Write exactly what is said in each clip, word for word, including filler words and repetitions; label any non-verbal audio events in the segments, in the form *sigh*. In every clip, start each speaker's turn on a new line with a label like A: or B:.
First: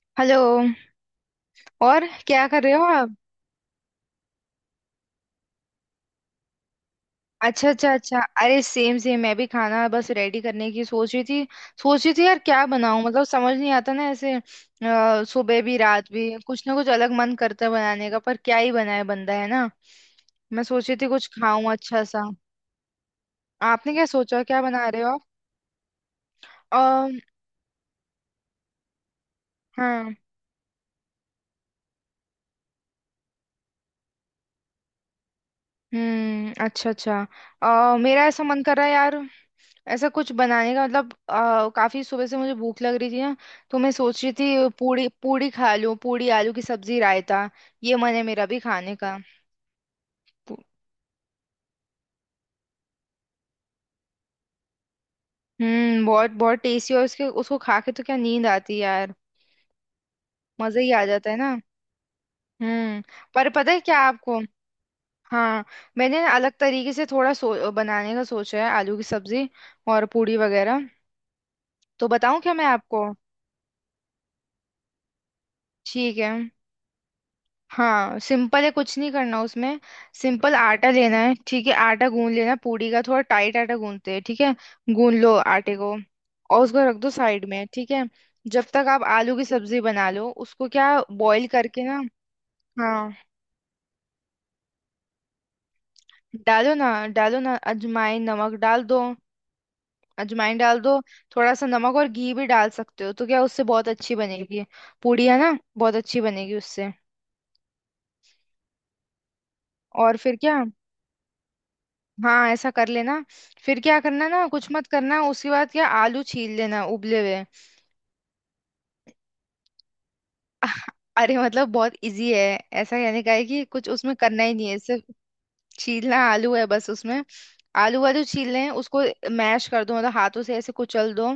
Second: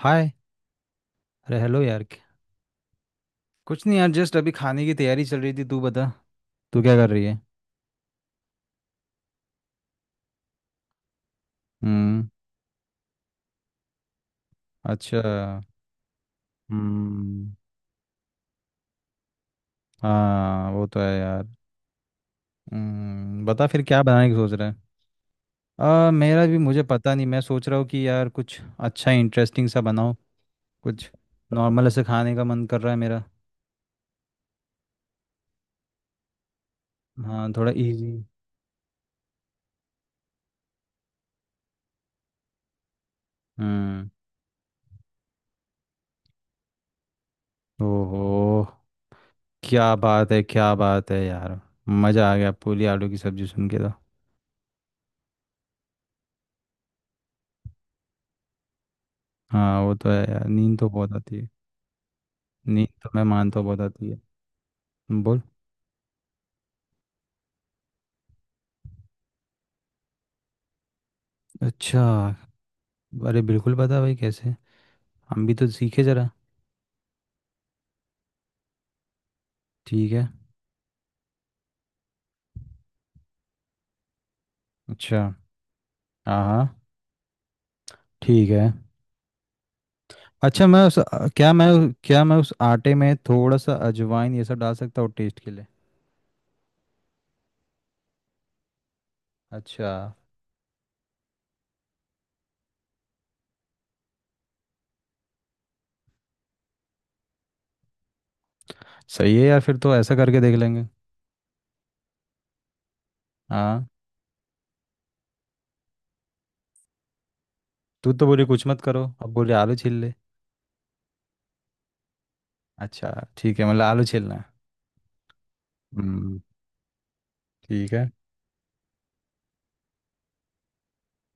A: हाय।
B: Hello.
A: अरे hello यार
B: और
A: क-
B: क्या कर रहे हो आप?
A: कुछ नहीं यार जस्ट अभी खाने की तैयारी चल रही थी। तू बता, तू क्या कर रही है।
B: अच्छा अच्छा अच्छा, अरे सेम सेम, मैं भी खाना बस रेडी करने की सोच रही थी। सोच रही थी
A: हम्म।
B: यार क्या बनाऊं, मतलब समझ नहीं आता ना ऐसे,
A: अच्छा।
B: अ, सुबह भी रात भी कुछ ना कुछ अलग मन
A: हम्म।
B: करता है बनाने का, पर क्या ही बनाए बंदा है ना। मैं
A: हाँ वो
B: सोच रही
A: तो
B: थी
A: है
B: कुछ
A: यार।
B: खाऊं अच्छा सा।
A: हम्म, बता फिर
B: आपने
A: क्या
B: क्या
A: बनाने की
B: सोचा,
A: सोच
B: क्या
A: रहा है।
B: बना रहे हो
A: आ, मेरा भी मुझे
B: आप?
A: पता नहीं,
B: अ,
A: मैं सोच रहा हूँ कि यार कुछ अच्छा इंटरेस्टिंग सा बनाओ।
B: हाँ।
A: कुछ नॉर्मल ऐसे खाने का मन कर रहा है मेरा।
B: हम्म, अच्छा अच्छा।
A: हाँ थोड़ा
B: आ,
A: इजी।
B: मेरा ऐसा मन कर रहा है यार, ऐसा कुछ बनाने का, मतलब आ, काफी सुबह से मुझे भूख लग रही थी ना। तो मैं
A: हम्म।
B: सोच रही थी पूड़ी पूड़ी खा लूं, पूड़ी आलू की सब्जी रायता। ये मन
A: ओहो,
B: है मेरा भी खाने का।
A: क्या बात है
B: पू-।
A: क्या बात है यार, मज़ा आ गया पूरी आलू की सब्जी सुन के तो।
B: हम्म, बहुत बहुत टेस्टी। और उसके उसको खा के तो क्या नींद आती है यार।
A: हाँ वो तो है यार, नींद
B: मजा
A: तो
B: ही आ
A: बहुत
B: जाता
A: आती
B: है
A: है।
B: ना।
A: नहीं
B: हम्म।
A: तो मैं
B: पर
A: मानता हूँ
B: पता है क्या
A: बताती है।
B: आपको?
A: बोल।
B: हाँ। मैंने ना अलग तरीके से थोड़ा सो, बनाने का सोचा है, आलू की सब्जी और पूड़ी वगैरह।
A: अच्छा।
B: तो बताऊं क्या मैं आपको?
A: अरे बिल्कुल बता भाई कैसे, हम भी तो सीखे
B: ठीक
A: जरा।
B: है। हाँ सिंपल है, कुछ नहीं करना उसमें।
A: ठीक है।
B: सिंपल आटा लेना है, ठीक है। आटा गूंद लेना, पूड़ी का थोड़ा टाइट आटा गूंदते हैं ठीक है। गूंद
A: अच्छा।
B: लो आटे को
A: हाँ
B: और
A: हाँ।
B: उसको रख दो साइड में, ठीक है।
A: ठीक
B: जब
A: है।
B: तक आप आलू की सब्जी बना लो
A: अच्छा
B: उसको
A: मैं
B: क्या
A: उस
B: बॉईल
A: क्या मैं
B: करके ना।
A: क्या मैं उस आटे
B: हाँ
A: में थोड़ा सा अजवाइन ये सब डाल सकता हूँ टेस्ट के लिए।
B: डालो ना, डालो ना अजवाइन नमक डाल दो,
A: अच्छा।
B: अजवाइन डाल दो। थोड़ा सा नमक और घी भी डाल सकते हो, तो क्या उससे बहुत अच्छी बनेगी, पूड़ी है ना। बहुत अच्छी बनेगी उससे।
A: सही है यार, फिर तो ऐसा
B: और फिर
A: करके देख
B: क्या,
A: लेंगे।
B: हाँ ऐसा कर लेना। फिर
A: हाँ।
B: क्या करना ना, कुछ मत करना। उसके बाद क्या आलू छील लेना उबले हुए।
A: तू तो बोली कुछ मत करो, अब बोली आलू छील ले।
B: *laughs* अरे मतलब बहुत इजी है। ऐसा
A: अच्छा,
B: कहने का है
A: ठीक
B: कि
A: है, मतलब
B: कुछ
A: आलू
B: उसमें
A: छीलना
B: करना
A: है।
B: ही नहीं है, सिर्फ छीलना
A: हम्म।
B: आलू है बस उसमें।
A: ठीक
B: आलू
A: है।
B: वालू छील लें उसको, मैश कर दो, मतलब हाथों से ऐसे कुचल दो,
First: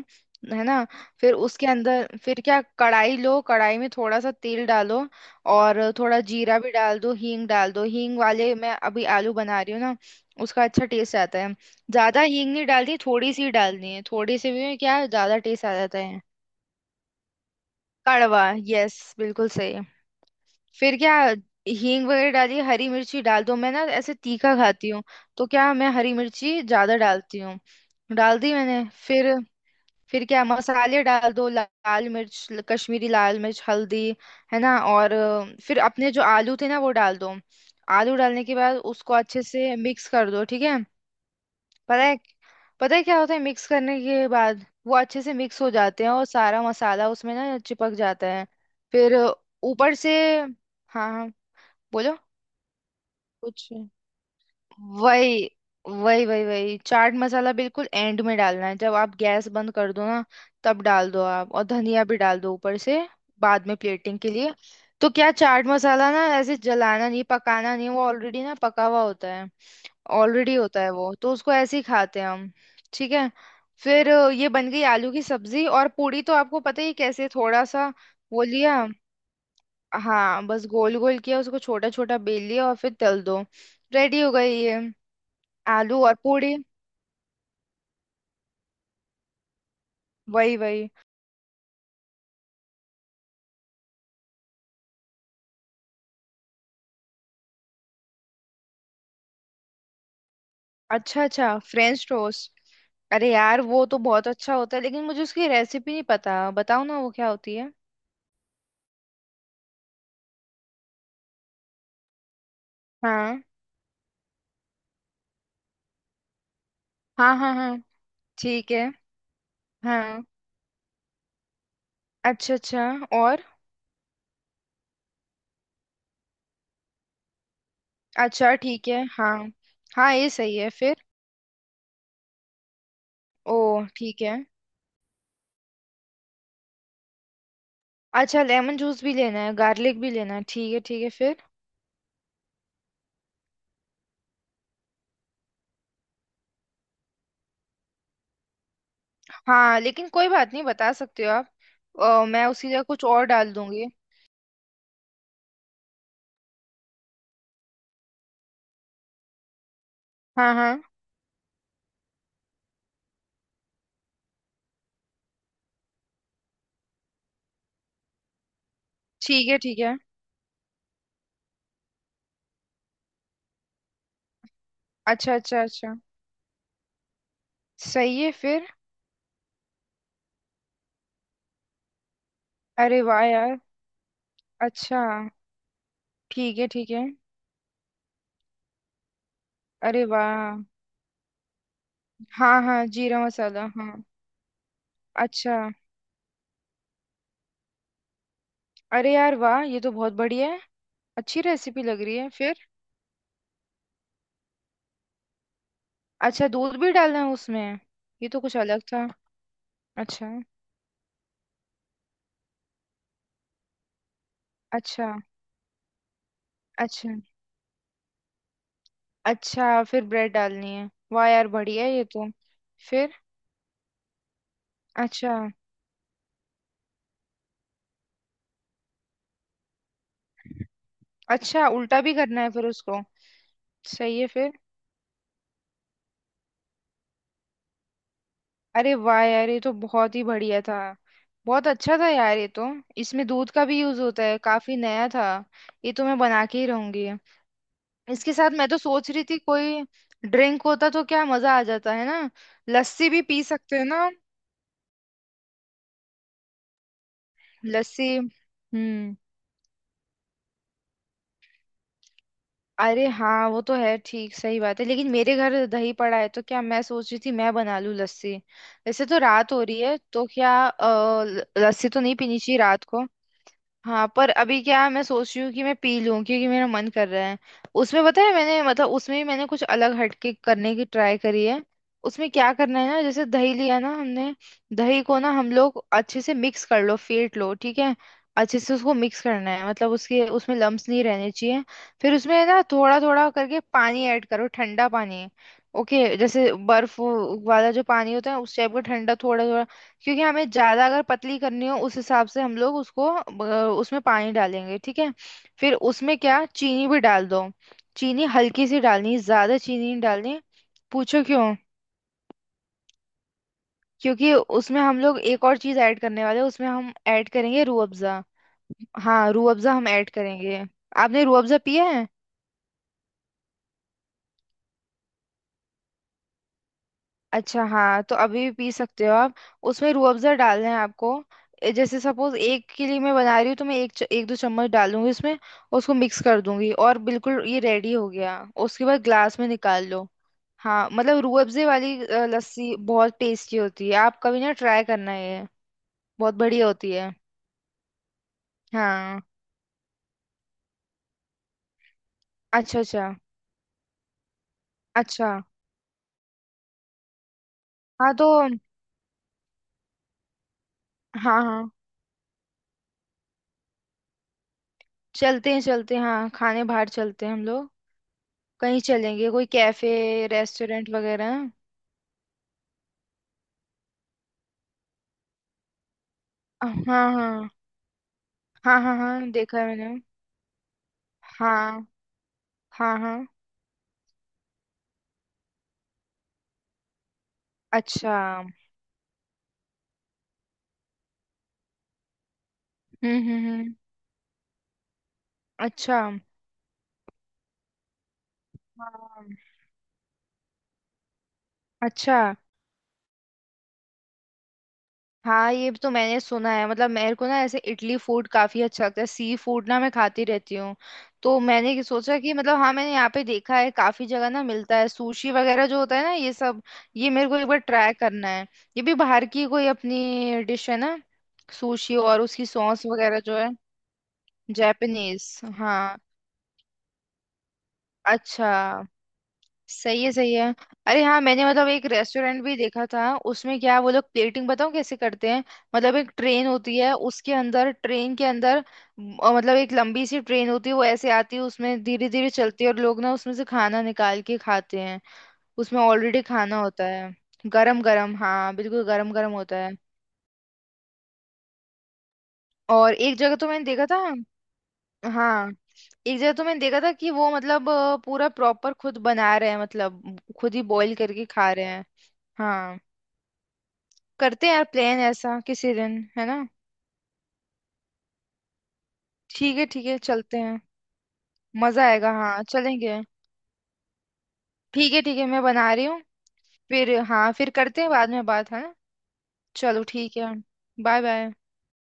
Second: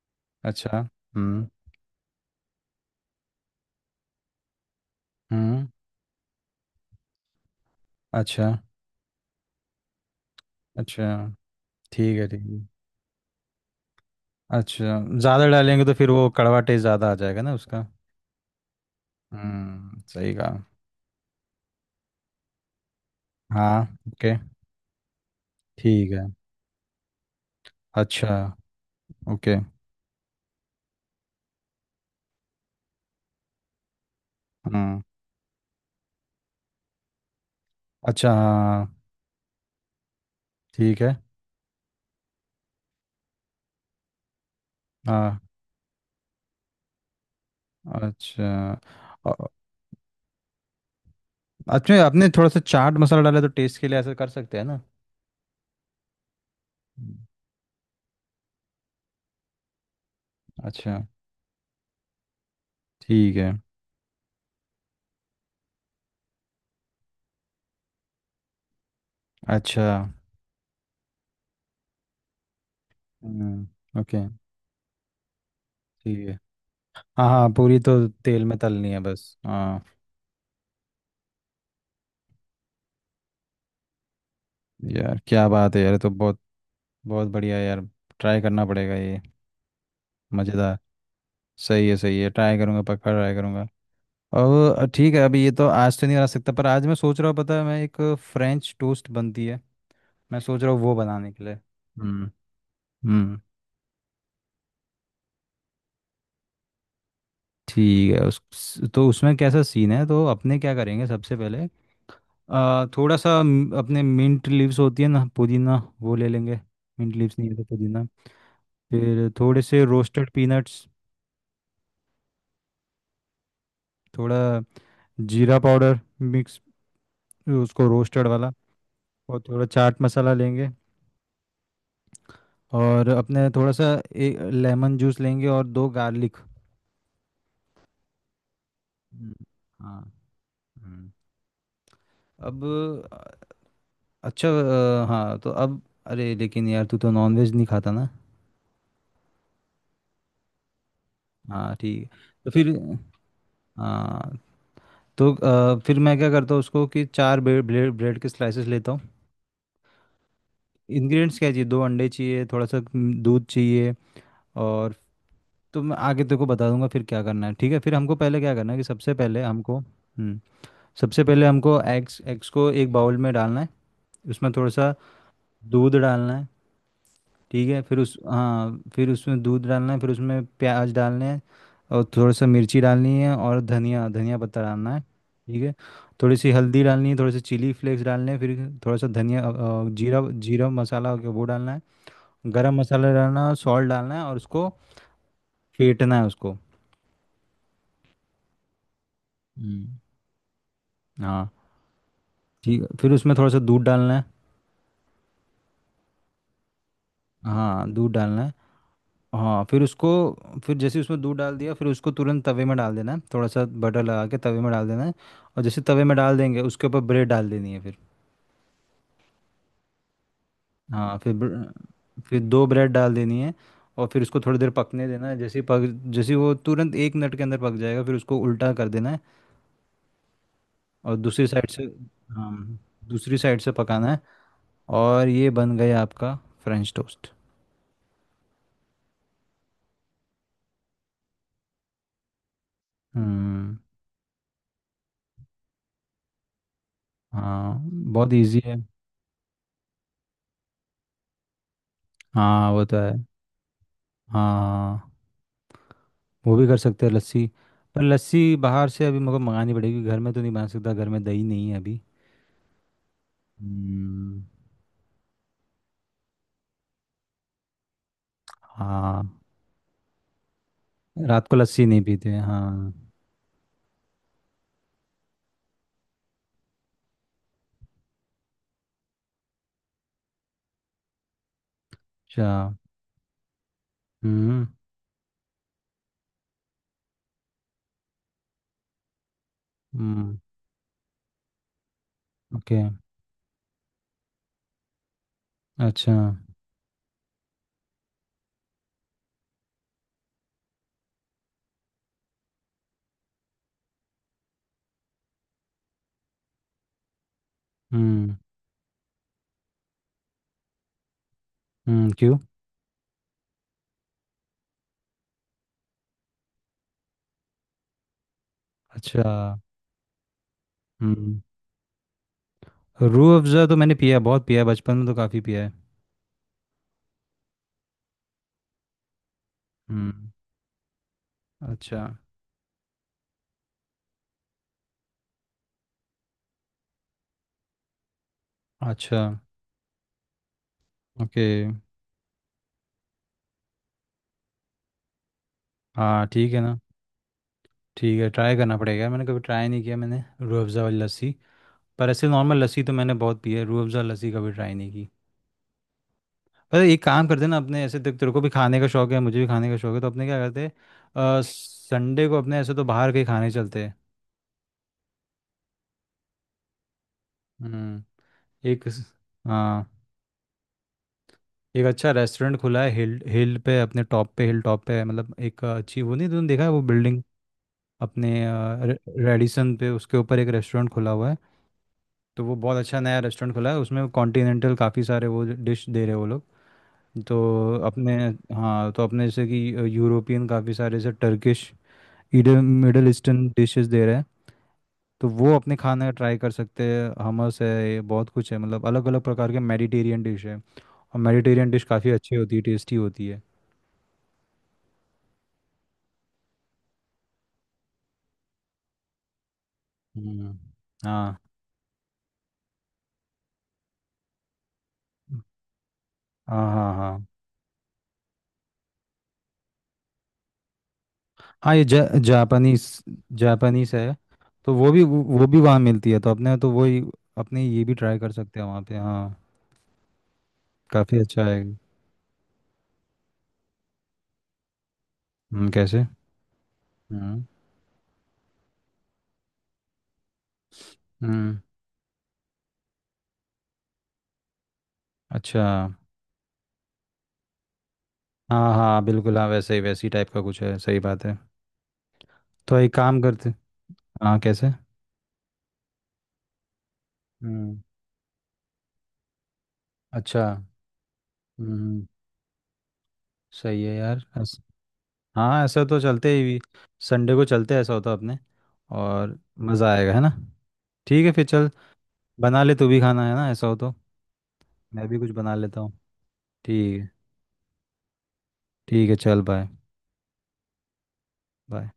B: है
A: अच्छा।
B: ना। फिर
A: हम्म।
B: उसके अंदर फिर क्या, कढ़ाई लो, कढ़ाई में थोड़ा सा तेल डालो
A: हम्म।
B: और थोड़ा जीरा भी डाल दो, हींग डाल दो। हींग
A: अच्छा
B: वाले मैं अभी आलू बना रही हूँ ना, उसका अच्छा
A: अच्छा।
B: टेस्ट आता है।
A: ठीक
B: ज्यादा
A: है ठीक
B: हींग
A: है।
B: नहीं डालती, थोड़ी सी ही डालनी है, थोड़ी सी भी
A: अच्छा,
B: क्या ज्यादा
A: ज़्यादा
B: टेस्ट आ
A: डालेंगे तो
B: जाता
A: फिर
B: है।
A: वो कड़वा टेस्ट ज़्यादा आ जाएगा ना उसका।
B: कड़वा, यस बिल्कुल सही।
A: हम्म, सही कहा।
B: फिर क्या, हींग वगैरह डाली, हरी मिर्ची डाल दो। मैं
A: हाँ।
B: ना ऐसे
A: ओके।
B: तीखा खाती हूँ तो क्या मैं
A: ठीक
B: हरी
A: है।
B: मिर्ची ज्यादा डालती हूँ।
A: अच्छा।
B: डाल दी मैंने। फिर
A: ओके।
B: फिर क्या मसाले डाल दो, ला- लाल मिर्च, ल- कश्मीरी लाल मिर्च हल्दी, है ना।
A: हम्म।
B: और अ, फिर अपने जो आलू थे ना वो डाल दो। आलू
A: अच्छा।
B: डालने के बाद
A: हाँ।
B: उसको अच्छे से मिक्स कर दो ठीक है।
A: ठीक है।
B: पता है, पता है क्या होता है मिक्स करने के बाद, वो अच्छे से
A: हाँ।
B: मिक्स हो जाते हैं और सारा मसाला उसमें ना चिपक जाता
A: अच्छा।
B: है। फिर
A: अ-
B: ऊपर से, हाँ हाँ।
A: अच्छा
B: बोलो।
A: आपने थोड़ा सा चाट मसाला डाला तो
B: कुछ।
A: टेस्ट के लिए ऐसा कर सकते हैं ना।
B: वही वही वही वही चाट
A: हम्म।
B: मसाला बिल्कुल एंड में डालना है जब आप गैस बंद कर दो ना, तब
A: अच्छा।
B: डाल दो आप। और धनिया भी डाल दो ऊपर से,
A: ठीक है।
B: बाद में प्लेटिंग के लिए। तो क्या चाट मसाला ना ऐसे जलाना नहीं पकाना नहीं, वो ऑलरेडी ना पका हुआ होता है।
A: अच्छा।
B: ऑलरेडी होता है वो तो, उसको ऐसे ही खाते हैं हम। ठीक है।
A: हम्म।
B: फिर
A: ओके।
B: अ, ये बन गई आलू की सब्जी। और पूड़ी
A: ठीक
B: तो
A: है।
B: आपको पता ही है
A: हाँ
B: कैसे,
A: हाँ,
B: थोड़ा
A: पूरी
B: सा
A: तो
B: वो
A: तेल में
B: लिया।
A: तलनी है बस। हाँ
B: हाँ बस गोल गोल किया उसको, छोटा छोटा बेल लिया और फिर तल दो। रेडी हो गई ये
A: यार क्या बात है यार, ये
B: आलू
A: तो
B: और
A: बहुत
B: पूरी।
A: बहुत बढ़िया है यार। ट्राई करना पड़ेगा ये।
B: वही
A: मज़ेदार।
B: वही।
A: सही है सही है, ट्राई करूंगा पक्का ट्राई करूंगा। अब ठीक है, अभी ये तो आज तो नहीं बना सकता, पर आज मैं सोच रहा हूँ पता है मैं एक फ्रेंच टोस्ट बनती है, मैं सोच रहा हूँ वो
B: अच्छा
A: बनाने के
B: अच्छा,
A: लिए।
B: French
A: hmm.
B: टोस्ट। अरे
A: हम्म।
B: यार वो तो बहुत अच्छा होता है, लेकिन मुझे उसकी रेसिपी नहीं पता, बताओ ना वो क्या होती है।
A: ठीक है उस, तो उसमें कैसा सीन है, तो अपने क्या करेंगे सबसे पहले आ, थोड़ा सा
B: हाँ
A: म- अपने मिंट लीव्स होती है ना पुदीना, वो ले लेंगे। मिंट
B: हाँ
A: लीव्स नहीं
B: हाँ।
A: है तो
B: हाँ
A: पुदीना।
B: ठीक है।
A: फिर थोड़े से
B: हाँ
A: रोस्टेड पीनट्स,
B: अच्छा अच्छा। और।
A: थोड़ा जीरा पाउडर मिक्स, उसको रोस्टेड वाला।
B: अच्छा ठीक है। हाँ
A: और थोड़ा चाट
B: हाँ ये
A: मसाला
B: सही
A: लेंगे।
B: है फिर।
A: और अपने
B: ओ
A: थोड़ा सा
B: ठीक है।
A: एक लेमन जूस लेंगे और दो गार्लिक।
B: अच्छा लेमन जूस भी
A: हम्म।
B: लेना है,
A: हाँ।
B: गार्लिक भी लेना है, ठीक है ठीक है
A: हम्म।
B: फिर।
A: अब अ, अच्छा अ, हाँ तो अब अरे लेकिन यार तू तो नॉनवेज नहीं खाता ना।
B: हाँ लेकिन कोई बात नहीं, बता सकते हो आप।
A: हाँ ठीक है।
B: अ, मैं
A: तो फिर
B: उसकी जगह कुछ और डाल दूंगी।
A: हाँ, तो अ, फिर मैं क्या करता हूँ उसको कि चार ब्रेड ब्रेड, ब्रेड के स्लाइसेस लेता हूँ।
B: हाँ हाँ।
A: इंग्रेडिएंट्स क्या चाहिए, दो अंडे चाहिए, थोड़ा सा हम्म, दूध चाहिए। और तो मैं आगे तेरे को बता दूंगा फिर क्या करना है, ठीक है। फिर हमको पहले क्या करना है कि सबसे पहले
B: ठीक है
A: हमको,
B: ठीक है।
A: हम्म, सबसे पहले हमको एग्स एग्स को एक बाउल में डालना है। उसमें थोड़ा सा
B: अच्छा अच्छा अच्छा।
A: दूध डालना है। ठीक है फिर उस,
B: सही है फिर।
A: हाँ फिर उसमें दूध डालना है, फिर उसमें प्याज डालने हैं और थोड़ा सा मिर्ची
B: अरे
A: डालनी
B: वाह
A: है
B: यार,
A: और धनिया धनिया पत्ता डालना
B: अच्छा।
A: है। ठीक है। थोड़ी सी
B: ठीक है
A: हल्दी
B: ठीक है।
A: डालनी है, थोड़े से चिली फ्लेक्स डालने हैं, फिर थोड़ा सा धनिया अ, अ,
B: अरे
A: जीरा,
B: वाह,
A: जीरा मसाला हो गया वो डालना है।
B: हाँ
A: गरम
B: हाँ
A: मसाला
B: जीरा
A: डालना है,
B: मसाला
A: सॉल्ट
B: हाँ।
A: डालना है, और उसको
B: अच्छा।
A: फेंटना है उसको।
B: अरे यार वाह, ये
A: हम्म।
B: तो बहुत बढ़िया है, अच्छी
A: हाँ
B: रेसिपी लग रही है फिर।
A: ठीक है, फिर उसमें थोड़ा सा दूध डालना है।
B: अच्छा दूध भी डालना है उसमें,
A: हाँ दूध
B: ये तो
A: डालना है।
B: कुछ अलग था।
A: हाँ फिर उसको,
B: अच्छा।
A: फिर जैसे उसमें दूध डाल दिया, फिर उसको तुरंत तवे में डाल देना है थोड़ा सा बटर लगा के तवे में डाल देना है।
B: अच्छा।
A: और जैसे तवे में डाल देंगे उसके ऊपर
B: अच्छा
A: ब्रेड डाल देनी है फिर।
B: अच्छा फिर ब्रेड डालनी है,
A: हाँ
B: वाह
A: फिर
B: यार बढ़िया है ये
A: ब्र-
B: तो।
A: फिर दो ब्रेड
B: फिर।
A: डाल देनी है, और फिर उसको थोड़ी देर पकने देना
B: अच्छा,
A: है। जैसे ही पक, जैसे ही वो तुरंत एक मिनट के अंदर पक जाएगा फिर उसको उल्टा कर देना है, और दूसरी
B: अच्छा
A: साइड से,
B: उल्टा भी करना है फिर
A: हाँ
B: उसको।
A: दूसरी साइड से पकाना
B: सही
A: है।
B: है फिर।
A: और ये बन गया आपका फ्रेंच टोस्ट।
B: अरे वाह यार, ये तो बहुत ही बढ़िया था, बहुत अच्छा था यार ये तो। इसमें दूध का
A: हम्म।
B: भी यूज होता है, काफी नया था। ये तो मैं बना के ही रहूंगी।
A: हाँ बहुत
B: इसके साथ
A: इजी
B: मैं
A: है।
B: तो सोच रही थी कोई ड्रिंक होता तो क्या मजा आ जाता है ना।
A: हाँ वो तो
B: लस्सी
A: है।
B: भी पी सकते हैं ना हम।
A: हाँ वो भी कर सकते हैं लस्सी। पर
B: लस्सी
A: लस्सी बाहर से
B: हम्म।
A: अभी मुझे मंगानी पड़ेगी, घर में तो नहीं बना सकता, घर में दही नहीं है अभी।
B: अरे हाँ वो तो है, ठीक
A: हम्म।
B: सही बात है। लेकिन मेरे घर दही पड़ा है तो क्या मैं सोच रही थी मैं बना लूं लस्सी। वैसे तो
A: हाँ।
B: रात हो रही है तो क्या अ, ल-
A: रात को लस्सी
B: लस्सी
A: नहीं
B: तो नहीं
A: पीते
B: पीनी चाहिए रात
A: हाँ।
B: को। हाँ पर अभी क्या है, मैं सोच रही हूँ कि मैं पी लूँ क्योंकि मेरा मन कर रहा है। उसमें पता है मैंने, मतलब उसमें भी मैंने कुछ अलग हटके करने की ट्राई करी है। उसमें
A: अच्छा।
B: क्या करना है ना, जैसे दही लिया ना हमने,
A: हम्म।
B: दही को ना हम लोग अच्छे से मिक्स कर लो फेंट लो ठीक है। अच्छे से उसको मिक्स करना है, मतलब उसके
A: हम्म।
B: उसमें लम्स नहीं रहने चाहिए। फिर उसमें ना
A: ओके।
B: थोड़ा थोड़ा करके पानी ऐड करो, ठंडा पानी।
A: अच्छा।
B: ओके जैसे बर्फ वाला जो पानी होता है, उस टाइप का ठंडा थोड़ा थोड़ा। क्योंकि हमें ज्यादा अगर पतली करनी हो उस हिसाब से हम लोग उसको अ, उसमें पानी डालेंगे ठीक है। फिर उसमें क्या, चीनी भी डाल दो, चीनी
A: हम्म।
B: हल्की सी डालनी, ज्यादा चीनी नहीं डालनी। पूछो क्यों।
A: हम्म क्यों।
B: क्योंकि उसमें हम लोग एक और चीज ऐड करने वाले हैं, उसमें हम ऐड करेंगे रूह अफ़ज़ा।
A: अच्छा।
B: हाँ रूह अफ़ज़ा हम ऐड करेंगे। आपने रूह
A: हम्म।
B: अफ़ज़ा पिया है?
A: रूह अफ़ज़ा तो मैंने पिया है, बहुत पिया है, बचपन में तो काफ़ी पिया है।
B: अच्छा हाँ तो अभी भी पी सकते हो आप, उसमें रूह
A: हम्म।
B: अफ़ज़ा डालना है आपको। ए,
A: अच्छा
B: जैसे सपोज एक के लिए मैं बना रही हूँ तो मैं एक च- एक दो चम्मच डालूंगी उसमें, उसको मिक्स कर दूंगी और बिल्कुल ये रेडी हो गया। उसके बाद
A: अच्छा।
B: ग्लास में निकाल लो। हाँ मतलब रूह
A: ओके।
B: अफ़ज़े वाली अ, लस्सी बहुत टेस्टी होती है, आप कभी ना ट्राई करना ये,
A: हाँ
B: बहुत
A: ठीक है
B: बढ़िया
A: ना।
B: होती है।
A: ठीक है ट्राई करना पड़ेगा,
B: हाँ
A: मैंने कभी ट्राई नहीं किया मैंने रूह अफ़ज़ा वाली लस्सी। पर ऐसे नॉर्मल
B: अच्छा
A: लस्सी तो
B: अच्छा।
A: मैंने बहुत पी है, रूह अफ़ज़ा लस्सी कभी ट्राई नहीं की।
B: अच्छा
A: पर एक काम करते हैं ना अपने, ऐसे
B: हाँ
A: देख
B: तो।
A: तेरे को भी खाने का शौक है मुझे भी खाने का शौक है, तो अपने क्या करते हैं, अ,
B: हाँ हाँ
A: संडे को अपने ऐसे तो बाहर कहीं खाने चलते हैं।
B: चलते हैं चलते हैं हाँ खाने बाहर चलते हैं हम लोग।
A: हम्म।
B: कहीं
A: एक,
B: चलेंगे कोई
A: हाँ
B: कैफे रेस्टोरेंट वगैरह।
A: एक अच्छा रेस्टोरेंट खुला है हिल हिल पे अपने टॉप पे, हिल टॉप पे, मतलब एक अ, अच्छी वो, नहीं तुमने देखा है
B: हाँ
A: वो बिल्डिंग
B: हाँ
A: अपने अ,
B: हाँ। हाँ
A: रे-
B: हाँ देखा है
A: रेडिसन
B: मैंने।
A: पे, उसके ऊपर एक रेस्टोरेंट खुला हुआ है।
B: हाँ
A: तो वो बहुत
B: हाँ
A: अच्छा नया
B: हाँ।
A: रेस्टोरेंट खुला है, उसमें कॉन्टिनेंटल काफ़ी सारे वो डिश दे रहे हैं वो लोग। तो
B: अच्छा।
A: अपने,
B: हम्म
A: हाँ तो अपने जैसे कि अ, यूरोपियन काफ़ी सारे जैसे टर्किश इडन Middle
B: hmm
A: Eastern
B: hmm.
A: Dishes दे रहे हैं, तो वो अपने
B: अच्छा।
A: खाने का ट्राई कर सकते हैं। हमस है, ये बहुत कुछ है, मतलब अलग अलग
B: हाँ।
A: प्रकार के मेडिटेरियन डिश है। और मेडिटेरियन डिश काफ़ी
B: अच्छा।
A: अच्छी होती है, टेस्टी होती है।
B: हाँ ये तो मैंने सुना है, मतलब मेरे को ना ऐसे इटली फूड काफी अच्छा लगता है, सी फूड ना मैं खाती
A: हम्म।
B: रहती हूँ।
A: हाँ
B: तो मैंने ये सोचा कि मतलब, हाँ मैंने यहाँ पे देखा है काफी जगह ना मिलता है सुशी वगैरह जो होता है ना ये सब।
A: हाँ हाँ।
B: ये
A: हाँ
B: मेरे को एक बार ट्राई करना है। ये भी बाहर की कोई अपनी डिश है ना,
A: हाँ ये
B: सुशी
A: जा,
B: और उसकी सॉस
A: जापानीस,
B: वगैरह जो है।
A: जापानीस है। तो वो भी, वो
B: जापानीज
A: वो भी वहाँ
B: हाँ।
A: मिलती है तो अपने तो वही, अपने ये भी ट्राई कर
B: अच्छा।
A: सकते हैं वहाँ पे हाँ।
B: सही है सही है। अरे
A: काफ़ी
B: हाँ
A: अच्छा
B: मैंने,
A: है।
B: मतलब एक रेस्टोरेंट भी देखा था उसमें क्या, वो लोग प्लेटिंग बताऊँ कैसे करते हैं।
A: हम्म,
B: मतलब
A: कैसे।
B: एक ट्रेन होती है, उसके
A: हम्म।
B: अंदर ट्रेन के अंदर म, अ, मतलब एक लंबी सी ट्रेन होती है, वो ऐसे आती है,
A: हम्म।
B: उसमें धीरे धीरे चलती है और लोग ना उसमें से खाना निकाल के खाते हैं।
A: अच्छा।
B: उसमें ऑलरेडी खाना होता है, गरम गरम हाँ
A: हाँ
B: बिल्कुल
A: हाँ
B: गरम गरम
A: बिल्कुल, हाँ
B: होता है।
A: वैसे ही वैसी टाइप का कुछ है, सही बात है। तो एक
B: और एक
A: काम
B: जगह तो
A: करते,
B: मैंने देखा था।
A: हाँ कैसे।
B: हाँ एक जगह तो मैंने देखा था कि वो मतलब
A: हम्म।
B: अ, पूरा प्रॉपर खुद बना रहे हैं, मतलब
A: अच्छा।
B: खुद ही बॉईल करके खा रहे हैं।
A: हम्म।
B: हाँ
A: सही है यार
B: करते हैं
A: ऐस,
B: यार प्लान ऐसा
A: हाँ
B: किसी
A: ऐसा
B: दिन,
A: तो
B: है
A: चलते
B: ना।
A: ही, संडे को चलते हैं, ऐसा होता अपने और
B: ठीक है ठीक
A: मज़ा
B: है
A: आएगा है ना।
B: चलते हैं।
A: ठीक है फिर चल,
B: मजा आएगा हाँ
A: बना ले तू भी
B: चलेंगे।
A: खाना है ना ऐसा हो तो,
B: ठीक है
A: मैं भी
B: ठीक है
A: कुछ
B: मैं
A: बना
B: बना
A: लेता
B: रही
A: हूँ।
B: हूँ। फिर
A: ठीक है
B: हाँ फिर करते हैं बाद में बात, है ना।
A: ठीक है। चल बाय।
B: चलो ठीक है। Bye bye.
A: बाय।